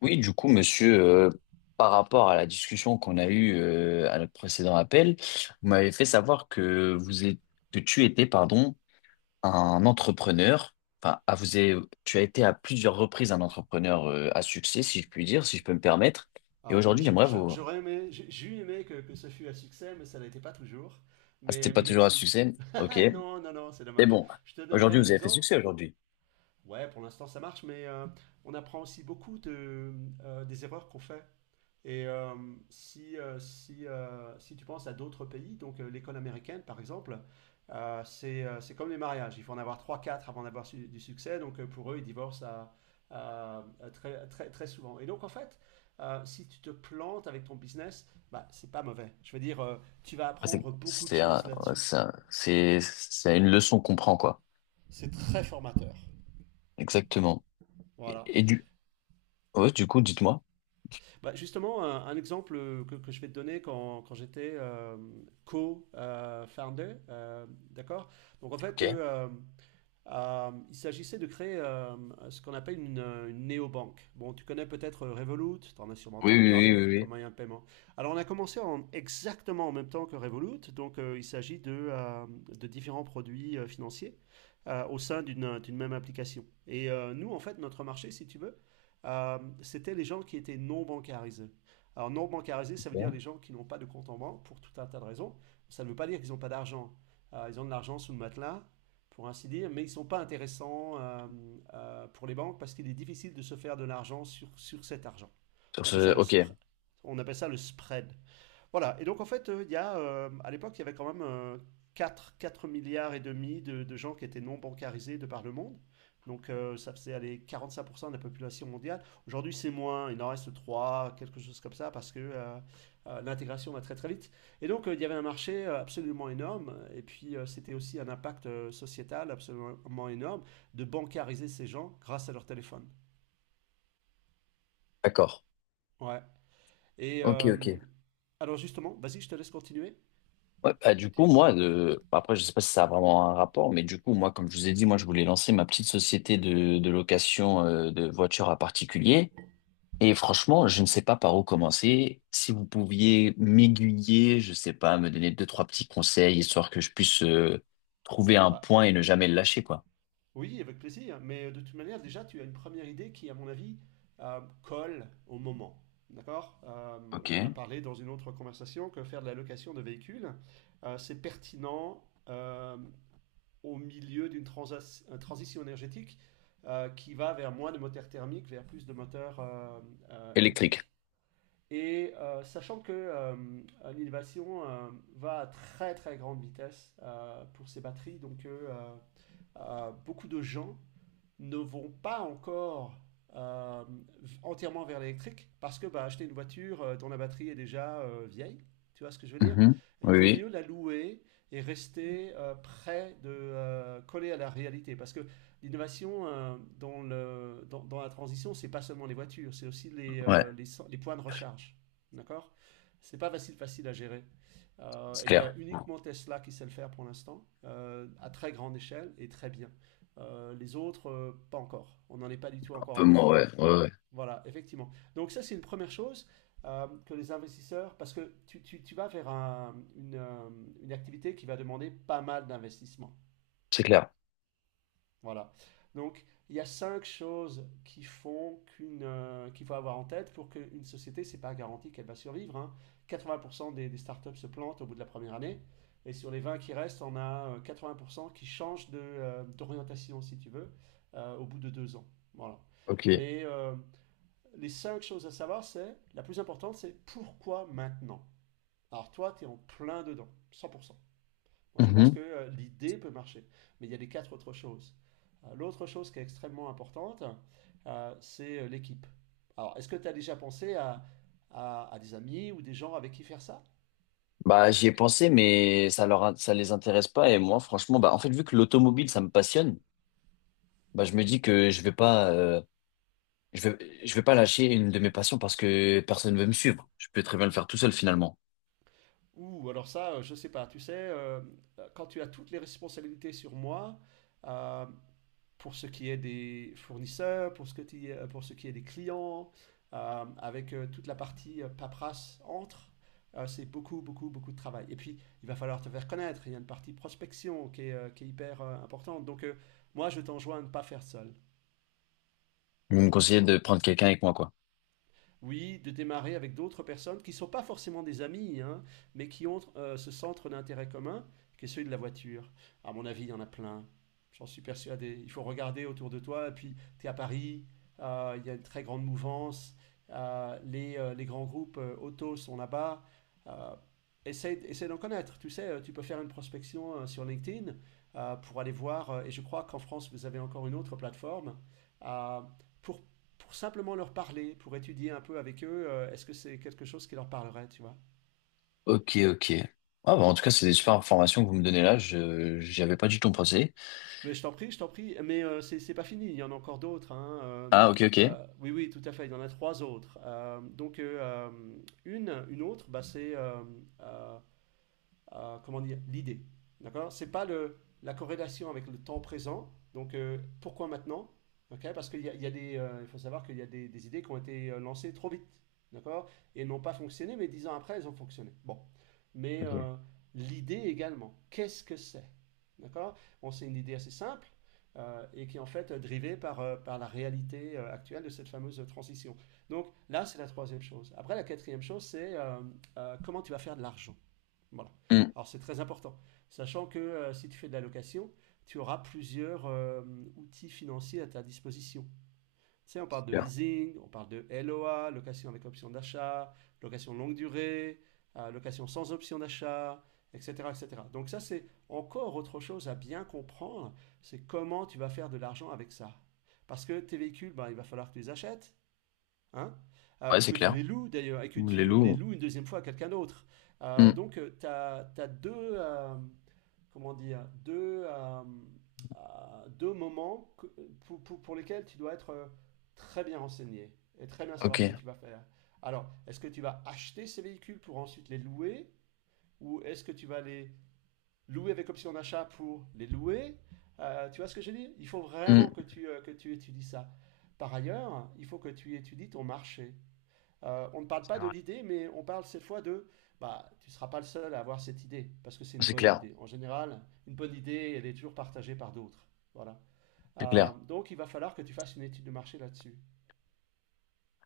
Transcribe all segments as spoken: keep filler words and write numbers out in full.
Oui, du coup, monsieur, euh, par rapport à la discussion qu'on a eue euh, à notre précédent appel, vous m'avez fait savoir que vous êtes, que tu étais, pardon, un entrepreneur. Enfin, à vous avez- tu as été à plusieurs reprises un entrepreneur euh, à succès, si je puis dire, si je peux me permettre. Et Alors, je- aujourd'hui, je- j'aimerais je- vous. j'aurais aimé, j'ai j'ai eu aimé que, que ce fût un succès, mais ça n'a été pas toujours. Ah, c'était Mais, pas mais toujours à merci. succès, ok. Non, non, non, c'est Mais dommage. bon, Je te donnerai aujourd'hui, un vous avez fait exemple. succès aujourd'hui. Ouais, pour l'instant, ça marche, mais euh, on apprend aussi beaucoup de, euh, des erreurs qu'on fait. Et euh, si, euh, si, euh, si tu penses à d'autres pays, donc euh, l'école américaine par exemple, euh, c'est euh, c'est comme les mariages, il faut en avoir trois quatre avant d'avoir su- du succès, donc euh, pour eux ils divorcent à- à- à très, très, très souvent. Et donc en fait, euh, si tu te plantes avec ton business, bah, c'est pas mauvais. Je veux dire, euh, tu vas Ah, C'est apprendre beaucoup de c'est un- choses ouais, c'est là-dessus. un- c'est- c'est une leçon qu'on prend, quoi. C'est très formateur. Exactement. Et, Voilà. et du, ouais, du coup, dites-moi. Bah, justement, un, un exemple euh, que, que je vais te donner quand, quand j'étais euh, co-founder, euh, d'accord? Donc en Ok. fait, eux, euh, euh, il s'agissait de créer euh, ce qu'on appelle une, euh, une néobanque. Bon, tu connais peut-être euh, Revolut, tu en as sûrement Oui, entendu oui, parler oui, oui, comme moyen de paiement. Alors, on a commencé en, exactement en même temps que Revolut, donc euh, il s'agit de, euh, de différents produits euh, financiers euh, au sein d'une d'une même application. Et euh, nous, en fait, notre marché, si tu veux, euh, c'était les gens qui étaient non bancarisés. Alors, non bancarisés, ça veut oui. dire Ok. les gens qui n'ont pas de compte en banque pour tout un tas de raisons. Ça ne veut pas dire qu'ils n'ont pas d'argent. Euh, ils ont de l'argent sous le matelas, pour ainsi dire, mais ils ne sont pas intéressants euh, euh, pour les banques parce qu'il est difficile de se faire de l'argent sur, sur cet argent. Sur On appelle ce, ça le, ok, spr- on appelle ça le spread. Voilà, et donc en fait, euh, il y a, euh, à l'époque, il y avait quand même euh, 4, 4 milliards et demi de, de gens qui étaient non bancarisés de par le monde. Donc euh, ça faisait aller quarante-cinq pour cent de la population mondiale. Aujourd'hui, c'est moins, il en reste trois, quelque chose comme ça, parce que euh, euh, l'intégration va très très vite. Et donc, euh, il y avait un marché euh, absolument énorme, et puis euh, c'était aussi un impact euh, sociétal absolument énorme de bancariser ces gens grâce à leur téléphone. d'accord. Ouais. Et Ok, ok. euh, alors justement, vas-y, je te laisse continuer. Ouais, bah, du coup, Tu- moi, de... bah, après, je sais pas si ça a vraiment un rapport, mais du coup, moi, comme je vous ai dit, moi, je voulais lancer ma petite société de, de location euh, de voitures à particulier. Et franchement, je ne sais pas par où commencer. Si vous pouviez m'aiguiller, je sais pas, me donner deux, trois petits conseils, histoire que je puisse euh, trouver un Ouais. point et ne jamais le lâcher, quoi. Oui, avec plaisir. Mais euh, de toute manière, déjà, tu as une première idée qui, à mon avis, euh, colle au moment. D'accord? Euh, on en a Ok. parlé dans une autre conversation que faire de la location de véhicules, euh, c'est pertinent euh, au milieu d'une transas- euh, transition énergétique euh, qui va vers moins de moteurs thermiques, vers plus de moteurs euh, euh, Électrique. électriques. Et euh, sachant que euh, l'innovation euh, va à très très grande vitesse euh, pour ces batteries, donc euh, euh, beaucoup de gens ne vont pas encore euh, entièrement vers l'électrique parce que bah, acheter une voiture euh, dont la batterie est déjà euh, vieille, tu vois ce que je veux dire? Mhm. Il Oui, vaut oui. mieux la louer et rester euh, près de euh, coller à la réalité parce que l'innovation euh, dans le, dans, dans la transition, c'est pas seulement les voitures, c'est aussi les, Ouais, euh, les, cen- les points de recharge. D'accord? C'est pas facile, facile à gérer. Euh, c'est il y clair. a uniquement Tesla qui sait le faire pour l'instant, euh, à très grande échelle et très bien. Euh, les autres, euh, pas encore. On n'en est pas du tout Un encore peu là. moins, ouais, ouais, ouais. Voilà, effectivement. Donc ça, c'est une première chose euh, que les investisseurs, parce que tu, tu- tu vas vers un- une, euh, une activité qui va demander pas mal d'investissement. C'est clair. Voilà. Donc, il y a cinq choses qui font qu'une, euh, qu'il faut avoir en tête pour qu'une société, c'est pas garanti qu'elle va survivre, hein. quatre-vingts pour cent des, des startups se plantent au bout de la première année. Et sur les vingt qui restent, on a euh, quatre-vingts pour cent qui changent de, euh, d'orientation, si tu veux, euh, au bout de deux ans. Voilà. Ok. Mais euh, les cinq choses à savoir, c'est la plus importante, c'est pourquoi maintenant? Alors toi, tu es en plein dedans, cent pour cent. Moi, je pense Mhm. que euh, l'idée peut marcher. Mais il y a les quatre autres choses. Euh, L'autre chose qui est extrêmement importante, euh, c'est euh, l'équipe. Alors, est-ce que tu as déjà pensé à, à- à des amis ou des gens avec qui faire ça? Bah, j'y ai pensé, mais ça leur, ça les intéresse pas. Et moi, franchement, bah, en fait, vu que l'automobile, ça me passionne, bah, je me dis que je vais pas, euh, je vais, je vais pas lâcher une de mes passions parce que personne veut me suivre. Je peux très bien le faire tout seul, finalement. Ou alors ça, euh, je sais pas. Tu sais, euh, quand tu as toutes les responsabilités sur moi, euh, pour ce qui est des fournisseurs, pour ce, que ti- euh, pour ce qui est des clients, euh, avec euh, toute la partie euh, paperasse entre. Euh, c'est beaucoup, beaucoup, beaucoup de travail. Et puis, il va falloir te faire connaître. Il y a une partie prospection qui est, euh, qui est hyper euh, importante. Donc, euh, moi, je t'enjoins à ne pas faire seul. Vous me conseillez de prendre quelqu'un avec moi, quoi. Oui, de démarrer avec d'autres personnes qui ne sont pas forcément des amis, hein, mais qui ont euh, ce centre d'intérêt commun qui est celui de la voiture. À mon avis, il y en a plein. J'en suis persuadé. Il faut regarder autour de toi. Et puis, tu es à Paris, euh, il y a une très grande mouvance. euh, les, euh, les grands groupes euh, auto sont là-bas. Euh, essaie, essaie d'en connaître. Tu sais, euh, tu peux faire une prospection euh, sur LinkedIn euh, pour aller voir. euh, et je crois qu'en France, vous avez encore une autre plateforme euh, pour pour simplement leur parler, pour étudier un peu avec eux, euh, est-ce que c'est quelque chose qui leur parlerait, tu vois. Ok, ok. Ah, bah, en tout cas, c'est des super informations que vous me donnez là. Je, j'y avais pas du tout pensé. Mais je t'en prie, je t'en prie. Mais euh, c'est c'est pas fini, il y en a encore d'autres, hein. euh, Ah, ok, ok. euh, oui, oui, tout à fait, il y en a trois autres. Euh, donc, euh, euh, une, une autre, bah, c'est euh, euh, euh, comment dire, l'idée. D'accord? C'est pas le, la corrélation avec le temps présent. Donc, euh, pourquoi maintenant? Ok? Parce qu'il y a, il y a des, euh, il faut savoir qu'il y a des, des idées qui ont été euh, lancées trop vite. D'accord? Et n'ont pas fonctionné, mais dix ans après, elles ont fonctionné. Bon. Mais Ok. euh, l'idée également, qu'est-ce que c'est? D'accord? Bon, c'est une idée assez simple euh, et qui est en fait euh, drivée par, euh, par la réalité euh, actuelle de cette fameuse euh, transition. Donc là, c'est la troisième chose. Après, la quatrième chose, c'est euh, euh, comment tu vas faire de l'argent. Voilà. Hmm. Alors c'est très important, sachant que euh, si tu fais de la location, tu auras plusieurs euh, outils financiers à ta disposition. Tu sais, on parle de Super. leasing, on parle de L O A, location avec option d'achat, location longue durée, euh, location sans option d'achat, et cetera, et cetera. Donc ça, c'est encore autre chose à bien comprendre, c'est comment tu vas faire de l'argent avec ça. Parce que tes véhicules, ben, il va falloir que tu les achètes, hein, euh, Ouais, ou c'est que tu clair. les loues d'ailleurs, et que Les tu les loups. loues une deuxième fois à quelqu'un d'autre. Euh, hmm, donc, tu as, deux, euh, comment dire, deux, euh, euh, deux moments que- pour, pour- pour lesquels tu dois être euh, très bien renseigné et très bien savoir ce que ok. tu vas faire. Alors, est-ce que tu vas acheter ces véhicules pour ensuite les louer, ou est-ce que tu vas les louer avec option d'achat pour les louer? Euh, tu vois ce que je dis. Il faut Hmm. vraiment que tu, euh, que tu étudies ça. Par ailleurs, il faut que tu étudies ton marché. Euh, on ne parle C'est pas de vrai. l'idée, mais on parle cette fois de bah, tu ne seras pas le seul à avoir cette idée, parce que c'est une C'est bonne clair. idée. En général, une bonne idée, elle est toujours partagée par d'autres. Voilà. C'est Euh, clair. donc, il va falloir que tu fasses une étude de marché là-dessus.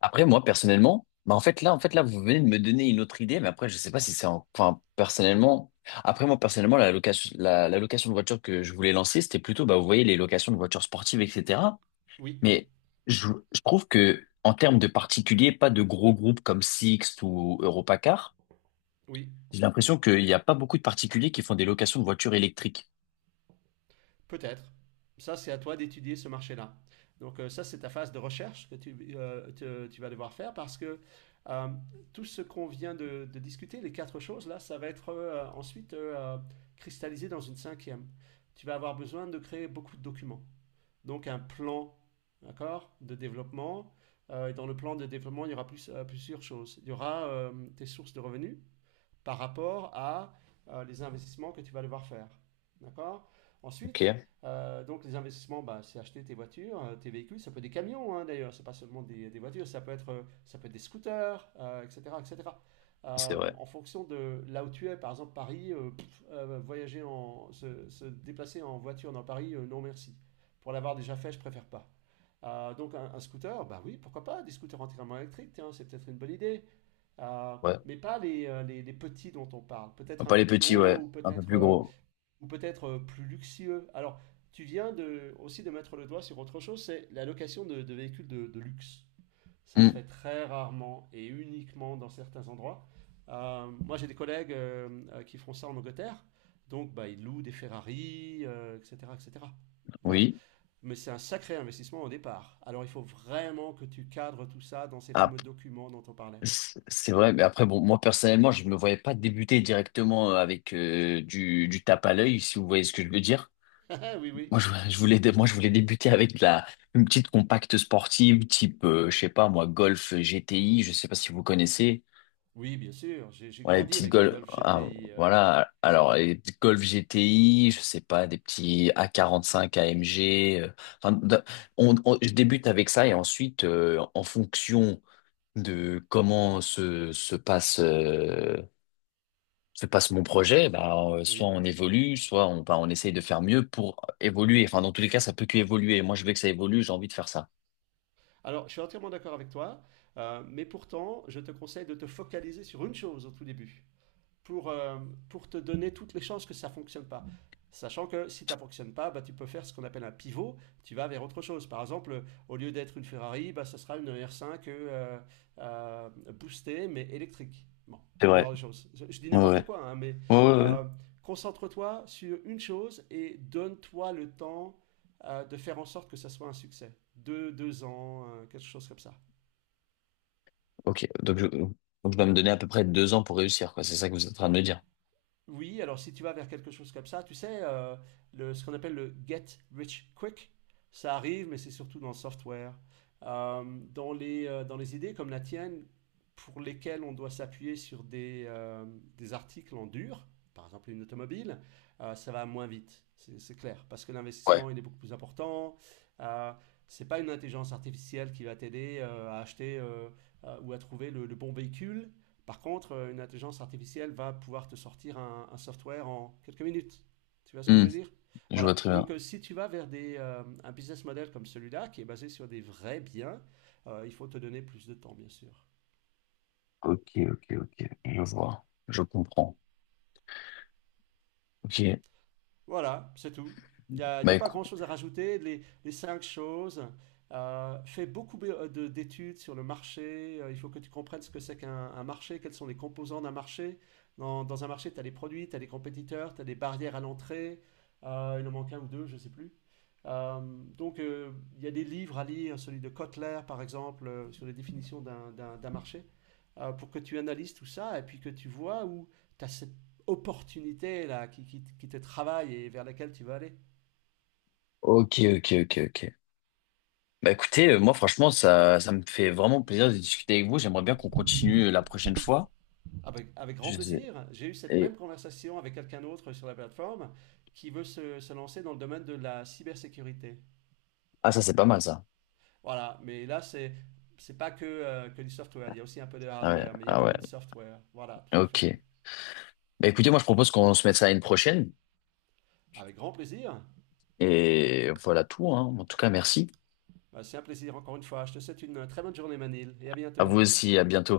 Après, moi, personnellement, bah, en fait, là, en fait, là, vous venez de me donner une autre idée, mais après, je sais pas si c'est en- enfin, personnellement, après, moi, personnellement, la location, la, la location de voiture que je voulais lancer, c'était plutôt, bah, vous voyez, les locations de voitures sportives, et cetera. Oui, Mais je, je trouve que, en termes de particuliers, pas de gros groupes comme Sixt ou Europacar, oui, j'ai l'impression qu'il n'y a pas beaucoup de particuliers qui font des locations de voitures électriques. peut-être. Ça, c'est à toi d'étudier ce marché-là. Donc, euh, ça, c'est ta phase de recherche que tu, euh, te- tu vas devoir faire parce que euh, tout ce qu'on vient de, de discuter, les quatre choses, là, ça va être euh, ensuite euh, euh, cristallisé dans une cinquième. Tu vas avoir besoin de créer beaucoup de documents. Donc un plan d'accord, de développement. Euh, et dans le plan de développement, il y aura plus, euh, plusieurs choses. Il y aura euh, tes sources de revenus, par rapport à euh, les investissements que tu vas devoir faire. D'accord. Ok, Ensuite, euh, donc les investissements, bah, c'est acheter tes voitures, euh, tes véhicules, ça peut être des camions hein, d'ailleurs, c'est pas seulement des, des voitures, ça peut être, euh, ça peut être des scooters, euh, et cétéra, et cétéra. c'est Euh, vrai. En fonction de là où tu es, par exemple Paris, euh, pff, euh, voyager en, se, se déplacer en voiture dans Paris, euh, non merci. Pour l'avoir déjà fait, je préfère pas. Euh, donc un, un scooter, bah oui, pourquoi pas, des scooters entièrement électriques, tiens, c'est peut-être une bonne idée. Euh, Ouais. mais pas les, euh, les, les petits dont on parle. Peut-être un Pas peu les plus petits, ouais. gros ou Un peu peut-être plus euh, gros. ou peut-être euh, plus luxueux. Alors, tu viens de, aussi de mettre le doigt sur autre chose, c'est la location de, de véhicules de, de luxe. Ça se Hmm, fait très rarement et uniquement dans certains endroits. Euh, moi, j'ai des collègues euh, euh, qui font ça en Angleterre. Donc, bah, ils louent des Ferrari, euh, et cétéra, et cétéra. Voilà. oui. Mais c'est un sacré investissement au départ. Alors, il faut vraiment que tu cadres tout ça dans ces fameux documents dont on parlait. C'est c'est vrai, mais après, bon, moi personnellement, je ne me voyais pas débuter directement avec euh, du, du tape à l'œil, si vous voyez ce que je veux dire. Oui, oui. Moi, je, je voulais, dé- moi, je voulais débuter avec de la, une petite compacte sportive, type, euh, je sais pas, moi, Golf G T I, je sais pas si vous connaissez. Oui, bien sûr, j'ai j'ai Voilà, les grandi petites avec la Golf, Golf ah, G T I. euh, voilà, alors, les petites Golf G T I, je sais pas, des petits A quarante-cinq quarante A M G. Euh, enfin, d- on- on- je débute avec ça et ensuite, euh, en fonction de comment se, se passe. euh, se passe mon projet, bah, euh, soit Oui. on évolue, soit on, bah, on essaye de faire mieux pour évoluer. Enfin, dans tous les cas, ça peut qu'évoluer. Moi, je veux que ça évolue, j'ai envie de faire ça. Alors, je suis entièrement d'accord avec toi, euh, mais pourtant, je te conseille de te focaliser sur une chose au tout début. pour, euh, pour te donner toutes les chances que ça ne fonctionne pas. Sachant que si ça ne fonctionne pas, bah, tu peux faire ce qu'on appelle un pivot, tu vas vers autre chose. Par exemple, au lieu d'être une Ferrari, bah, ça sera une R cinq euh, euh, boostée mais électrique. Bon, C'est ce genre vrai. de choses. Je, je dis Ouais, n'importe ouais. quoi, hein, mais Ouais, ouais, ouais. euh, concentre-toi sur une chose et donne-toi le temps euh, de faire en sorte que ça soit un succès. Deux, deux ans, euh, quelque chose comme ça. Ok, donc je, donc je dois me donner à peu près deux ans pour réussir, quoi. C'est ça que vous êtes en train de me dire. Oui, alors si tu vas vers quelque chose comme ça, tu sais, euh, le, ce qu'on appelle le get rich quick, ça arrive, mais c'est surtout dans le software. Euh, Dans les, euh, dans les idées comme la tienne, pour lesquelles on doit s'appuyer sur des, euh, des articles en dur, par exemple une automobile, euh, ça va moins vite, c'est c'est clair, parce que Ouais. l'investissement, il est beaucoup plus important. Euh, c'est pas une intelligence artificielle qui va t'aider euh, à acheter euh, euh, ou à trouver le, le bon véhicule. Par contre, euh, une intelligence artificielle va pouvoir te sortir un, un software en quelques minutes. Tu vois ce que je Hmm, veux dire? je vois Voilà. très bien. Donc, euh, si tu vas vers des, euh, un business model comme celui-là, qui est basé sur des vrais biens, euh, il faut te donner plus de temps, bien sûr. Ok, ok, ok. Je vois. Je comprends. Ok. Voilà, c'est tout. Il n'y a, il y Bah a pas écoute. grand-chose à rajouter. Les, les cinq choses. Euh, fais beaucoup be- de- d'études sur le marché. Euh, il faut que tu comprennes ce que c'est qu'un un marché, quels sont les composants d'un marché. Dans, dans un marché, tu as les produits, tu as les compétiteurs, tu as des barrières à l'entrée. Euh, il en manque un ou deux, je ne sais plus. Euh, donc, euh, il y a des livres à lire, celui de Kotler, par exemple, euh, sur les définitions d'un d'un- d'un marché, euh, pour que tu analyses tout ça et puis que tu vois où tu as opportunité là, qui, qui, qui te travaille et vers laquelle tu vas aller. Ok, ok, ok, ok. Bah écoutez, euh, moi franchement, ça, ça me fait vraiment plaisir de discuter avec vous. J'aimerais bien qu'on continue euh, la prochaine fois. Avec, avec grand Je sais- plaisir. J'ai eu cette même Et... conversation avec quelqu'un d'autre sur la plateforme qui veut se, se lancer dans le domaine de la cybersécurité. Ah ça c'est pas mal ça. Voilà, mais là, c'est c'est pas que, euh, que du software, il y a aussi un peu de Ah ouais, hardware, mais il y a ah ouais, beaucoup de software. Voilà, tout à fait. ok. Bah, écoutez, moi je propose qu'on se mette ça à une prochaine. Avec grand plaisir. Et voilà tout, hein. En tout cas, merci. Bah, c'est un plaisir encore une fois. Je te souhaite une euh, très bonne journée Manil et à À bientôt. vous aussi, à bientôt.